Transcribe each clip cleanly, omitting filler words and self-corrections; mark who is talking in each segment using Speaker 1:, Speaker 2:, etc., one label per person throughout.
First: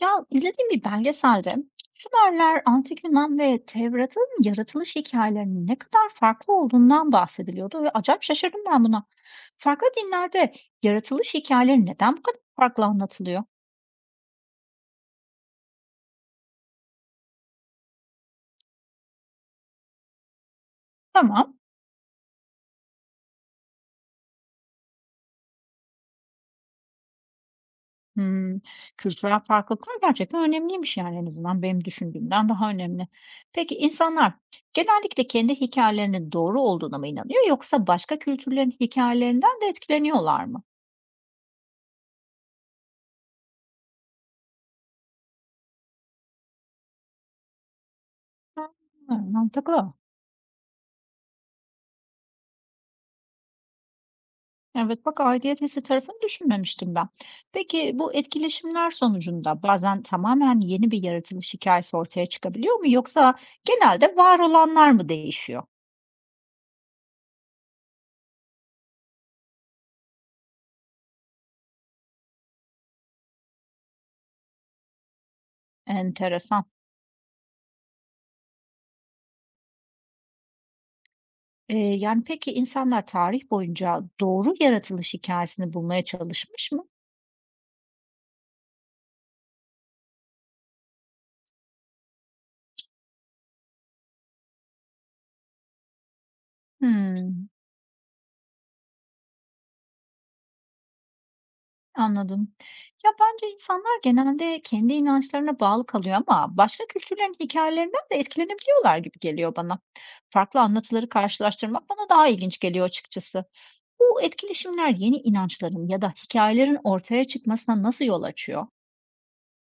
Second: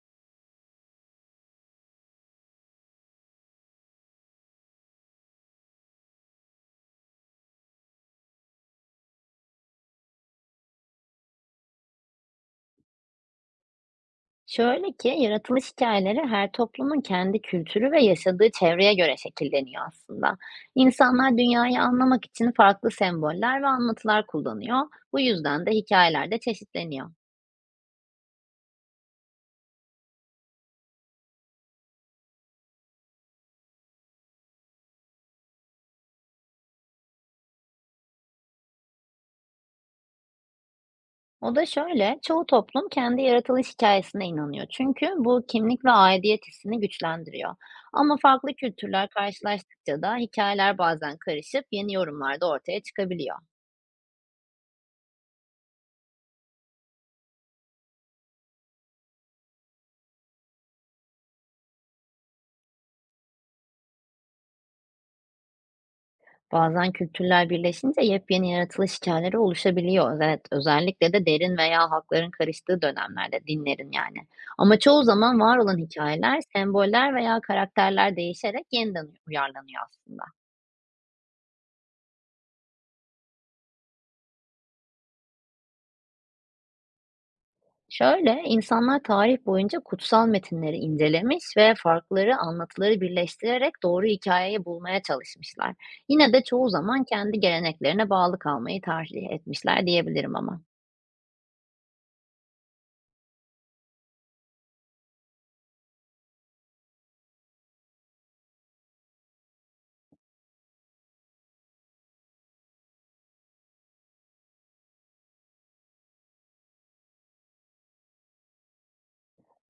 Speaker 1: Ya izlediğim bir belgeselde Sümerler, Antik Yunan ve Tevrat'ın yaratılış hikayelerinin ne kadar farklı olduğundan bahsediliyordu ve acayip şaşırdım ben buna. Farklı dinlerde yaratılış hikayeleri neden bu kadar farklı anlatılıyor?
Speaker 2: Şöyle ki, yaratılış hikayeleri her toplumun kendi kültürü ve yaşadığı çevreye göre şekilleniyor aslında. İnsanlar
Speaker 1: Tamam.
Speaker 2: dünyayı anlamak için farklı semboller ve anlatılar kullanıyor. Bu yüzden de hikâyeler de çeşitleniyor.
Speaker 1: Hmm, kültürel farklılıklar gerçekten önemliymiş yani en azından benim düşündüğümden daha önemli. Peki insanlar genellikle kendi hikayelerinin doğru olduğuna mı inanıyor yoksa başka kültürlerin hikayelerinden de etkileniyorlar mı?
Speaker 2: O da şöyle, çoğu toplum kendi yaratılış hikayesine inanıyor. Çünkü bu kimlik ve aidiyet hissini güçlendiriyor. Ama farklı kültürler
Speaker 1: Ha, mantıklı.
Speaker 2: karşılaştıkça da hikayeler bazen karışıp yeni yorumlar da ortaya çıkabiliyor.
Speaker 1: Evet, bak aidiyet hissi tarafını düşünmemiştim ben. Peki bu etkileşimler sonucunda bazen tamamen yeni bir yaratılış hikayesi ortaya çıkabiliyor mu yoksa genelde var olanlar mı değişiyor?
Speaker 2: Bazen kültürler birleşince yepyeni yaratılış hikayeleri oluşabiliyor. Evet, özellikle de derin veya halkların karıştığı dönemlerde dinlerin yani. Ama çoğu zaman var olan hikayeler,
Speaker 1: Enteresan.
Speaker 2: semboller veya karakterler değişerek yeniden uyarlanıyor aslında.
Speaker 1: Yani peki insanlar tarih boyunca doğru yaratılış hikayesini bulmaya çalışmış mı?
Speaker 2: Şöyle, insanlar tarih boyunca kutsal metinleri incelemiş ve farkları, anlatıları birleştirerek doğru hikayeyi bulmaya çalışmışlar. Yine de çoğu zaman kendi
Speaker 1: Hmm.
Speaker 2: geleneklerine bağlı kalmayı tercih etmişler diyebilirim ama.
Speaker 1: Anladım. Ya, bence insanlar genelde kendi inançlarına bağlı kalıyor ama başka kültürlerin hikayelerinden de etkilenebiliyorlar gibi geliyor bana. Farklı anlatıları karşılaştırmak bana daha ilginç geliyor açıkçası. Bu etkileşimler yeni inançların ya da hikayelerin ortaya çıkmasına nasıl yol açıyor?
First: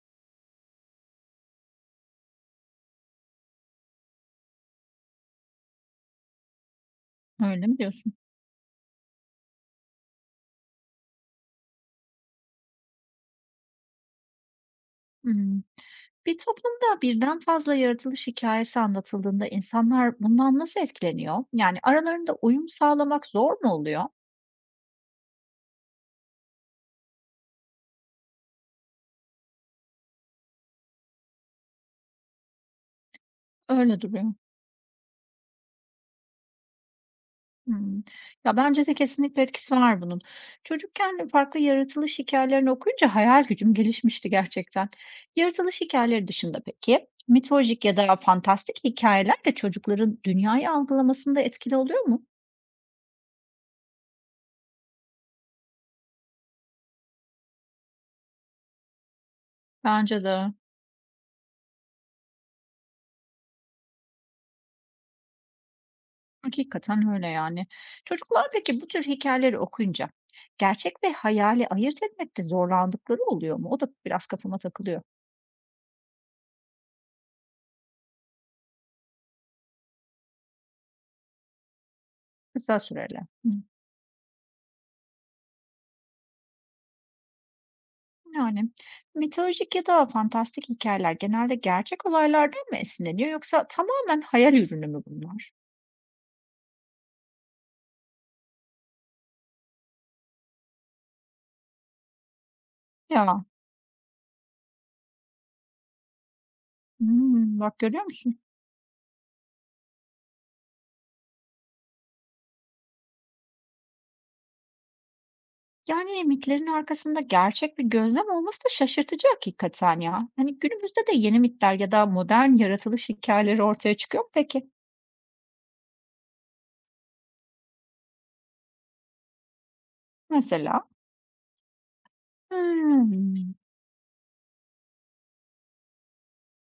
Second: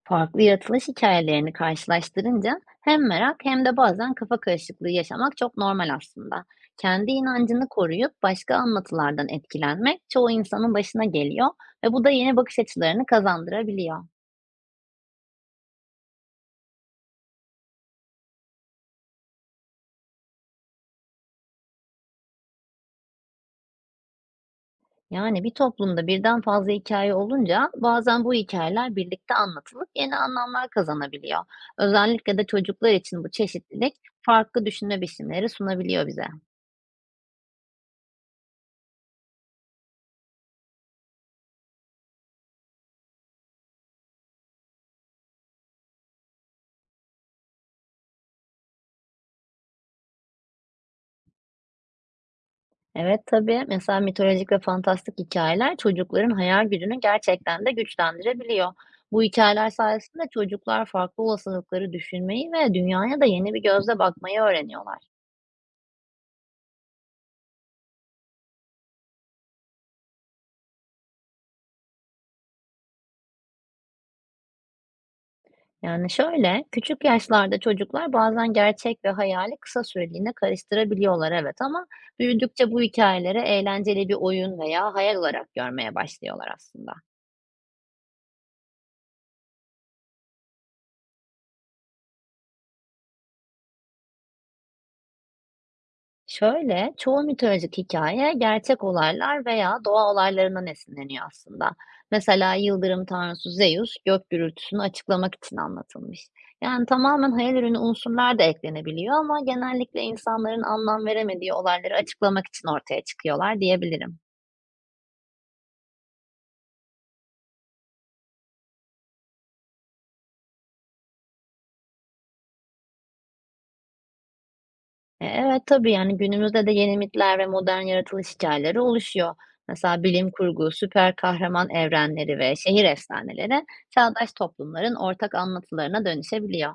Speaker 2: Farklı yaratılış hikayelerini karşılaştırınca hem merak hem de bazen kafa karışıklığı yaşamak çok normal aslında. Kendi
Speaker 1: Öyle
Speaker 2: inancını
Speaker 1: mi diyorsun?
Speaker 2: koruyup başka anlatılardan etkilenmek çoğu insanın başına geliyor ve bu da yeni bakış açılarını kazandırabiliyor.
Speaker 1: Hımm. Bir toplumda birden fazla yaratılış hikayesi anlatıldığında insanlar bundan nasıl etkileniyor? Yani aralarında uyum sağlamak zor mu oluyor?
Speaker 2: Yani bir toplumda birden fazla hikaye olunca bazen bu hikayeler birlikte anlatılıp yeni anlamlar kazanabiliyor. Özellikle de çocuklar için bu çeşitlilik
Speaker 1: Öyle duruyor.
Speaker 2: farklı düşünme biçimleri sunabiliyor bize.
Speaker 1: Hımm. Ya, bence de kesinlikle etkisi var bunun. Çocukken farklı yaratılış hikayelerini okuyunca hayal gücüm gelişmişti gerçekten. Yaratılış hikayeleri dışında peki, mitolojik ya da fantastik hikayeler de çocukların dünyayı algılamasında etkili oluyor mu?
Speaker 2: Evet, tabii. Mesela mitolojik ve fantastik hikayeler çocukların hayal gücünü gerçekten de güçlendirebiliyor. Bu hikayeler sayesinde
Speaker 1: Bence de.
Speaker 2: çocuklar farklı olasılıkları düşünmeyi ve dünyaya da yeni bir gözle bakmayı öğreniyorlar.
Speaker 1: Hakikaten öyle yani. Çocuklar peki bu tür hikayeleri okuyunca gerçek ve hayali ayırt etmekte zorlandıkları oluyor mu? O da biraz kafama takılıyor.
Speaker 2: Yani şöyle, küçük yaşlarda çocuklar bazen gerçek ve hayali kısa süreliğine karıştırabiliyorlar evet ama büyüdükçe
Speaker 1: Kısa
Speaker 2: bu
Speaker 1: süreli.
Speaker 2: hikâyeleri eğlenceli bir oyun veya hayal olarak görmeye başlıyorlar aslında.
Speaker 1: Yani mitolojik ya da fantastik hikayeler genelde gerçek olaylardan mı esinleniyor yoksa tamamen hayal ürünü mü bunlar?
Speaker 2: Şöyle, çoğu mitolojik hikaye gerçek olaylar veya doğa olaylarından esinleniyor aslında. Mesela yıldırım
Speaker 1: Ya,
Speaker 2: tanrısı Zeus gök gürültüsünü açıklamak için anlatılmış. Yani tamamen hayal ürünü
Speaker 1: bak görüyor
Speaker 2: unsurlar
Speaker 1: musun?
Speaker 2: da eklenebiliyor ama genellikle insanların anlam veremediği olayları açıklamak için ortaya çıkıyorlar diyebilirim.
Speaker 1: Yani mitlerin arkasında gerçek bir gözlem olması da şaşırtıcı hakikaten ya. Hani günümüzde de yeni mitler ya da modern yaratılış hikayeleri ortaya çıkıyor mu peki?
Speaker 2: Evet tabii, yani günümüzde de yeni mitler ve modern yaratılış hikâyeleri oluşuyor. Mesela bilim kurgu,
Speaker 1: Mesela?
Speaker 2: süper kahraman evrenleri ve şehir
Speaker 1: Hmm.
Speaker 2: efsaneleri çağdaş toplumların ortak anlatılarına dönüşebiliyor.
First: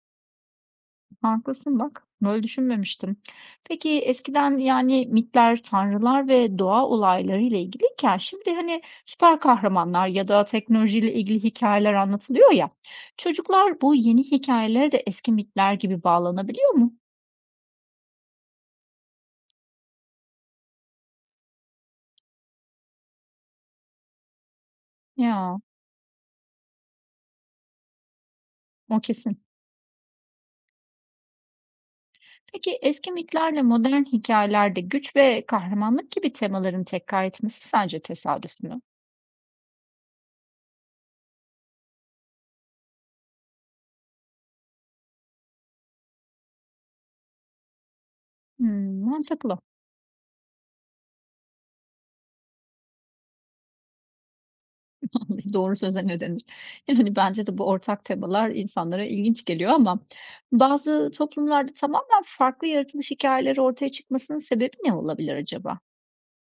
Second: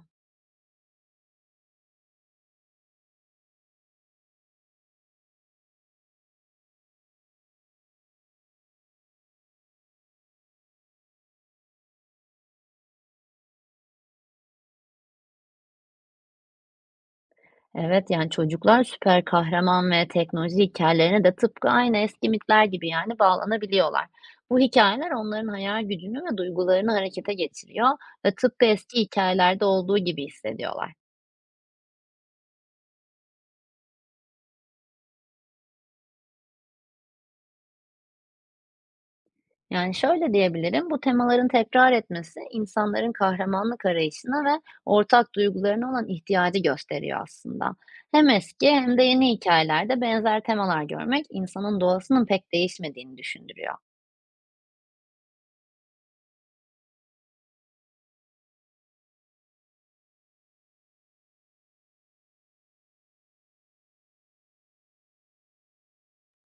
Speaker 1: Haklısın bak. Böyle düşünmemiştim. Peki eskiden yani mitler, tanrılar ve doğa olayları ile ilgiliyken şimdi hani süper kahramanlar ya da teknolojiyle ilgili hikayeler anlatılıyor ya. Çocuklar bu yeni hikayelere de eski mitler gibi bağlanabiliyor mu?
Speaker 2: Evet, yani çocuklar süper kahraman ve teknoloji hikayelerine de tıpkı aynı eski mitler gibi yani bağlanabiliyorlar. Bu hikayeler onların
Speaker 1: Ya,
Speaker 2: hayal gücünü ve duygularını harekete geçiriyor ve tıpkı eski
Speaker 1: o kesin.
Speaker 2: hikayelerde olduğu gibi hissediyorlar.
Speaker 1: Peki eski mitlerle modern hikayelerde güç ve kahramanlık gibi temaların tekrar etmesi sence tesadüf mü?
Speaker 2: Yani şöyle diyebilirim, bu temaların tekrar etmesi insanların kahramanlık arayışına ve ortak duygularına olan ihtiyacı gösteriyor aslında. Hem eski hem de
Speaker 1: Hmm,
Speaker 2: yeni
Speaker 1: mantıklı.
Speaker 2: hikayelerde benzer temalar görmek insanın doğasının pek değişmediğini düşündürüyor.
Speaker 1: Doğru söze ne denir? Yani, hani bence de bu ortak temalar insanlara ilginç geliyor ama bazı toplumlarda tamamen farklı yaratılış hikayeleri ortaya çıkmasının sebebi ne olabilir acaba?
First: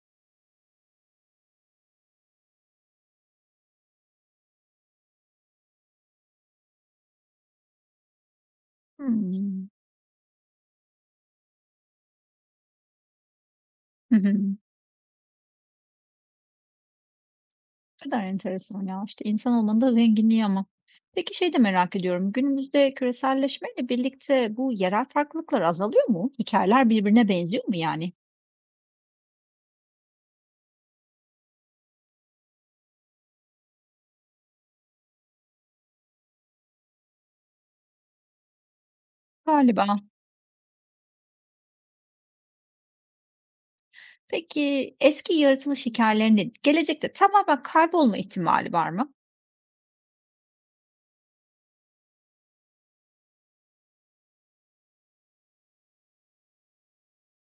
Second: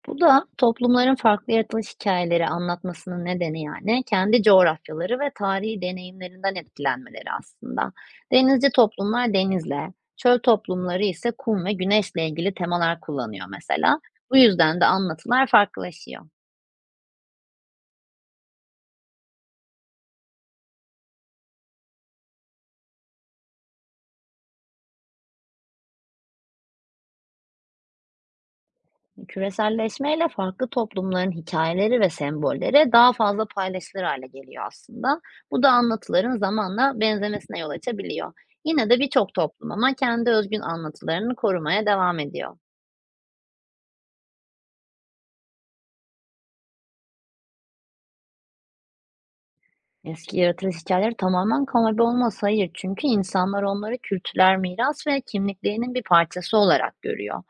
Speaker 2: Bu da toplumların farklı yaratılış hikayeleri anlatmasının nedeni yani kendi coğrafyaları ve tarihi deneyimlerinden etkilenmeleri aslında. Denizci toplumlar
Speaker 1: Hımm.
Speaker 2: denizle, çöl toplumları ise kum ve güneşle ilgili temalar kullanıyor mesela.
Speaker 1: Hı hı.
Speaker 2: Bu yüzden de anlatılar farklılaşıyor.
Speaker 1: Ne kadar enteresan ya. İşte, insan olmanın da zenginliği ama. Peki şey de merak ediyorum, günümüzde küreselleşmeyle birlikte bu yerel farklılıklar azalıyor mu? Hikayeler birbirine benziyor mu yani?
Speaker 2: Küreselleşmeyle farklı toplumların hikayeleri ve sembolleri daha fazla paylaşılır hale geliyor aslında. Bu da anlatıların zamanla benzemesine yol açabiliyor. Yine de birçok toplum
Speaker 1: Galiba.
Speaker 2: ama kendi özgün anlatılarını korumaya devam ediyor.
Speaker 1: Peki eski yaratılış hikayelerinin gelecekte tamamen kaybolma ihtimali var mı?
Speaker 2: Eski yaratılış hikayeleri tamamen kalıbe olmaz, hayır. Çünkü insanlar onları kültürel miras ve kimliklerinin bir parçası olarak görüyor.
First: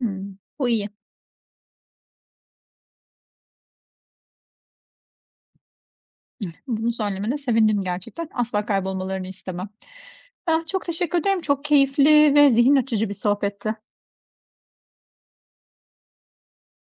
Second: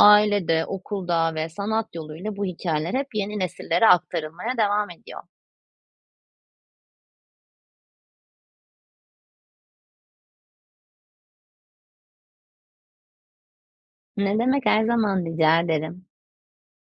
Speaker 1: Hımm. Bu iyi.
Speaker 2: okulda ve sanat yoluyla bu hikayeler hep yeni nesillere aktarılmaya devam ediyor.
Speaker 1: Bunu söylemene sevindim gerçekten. Asla kaybolmalarını istemem. Ah, çok teşekkür ederim. Çok keyifli ve zihin açıcı bir sohbetti.
Speaker 2: Ne demek, her zaman, rica ederim.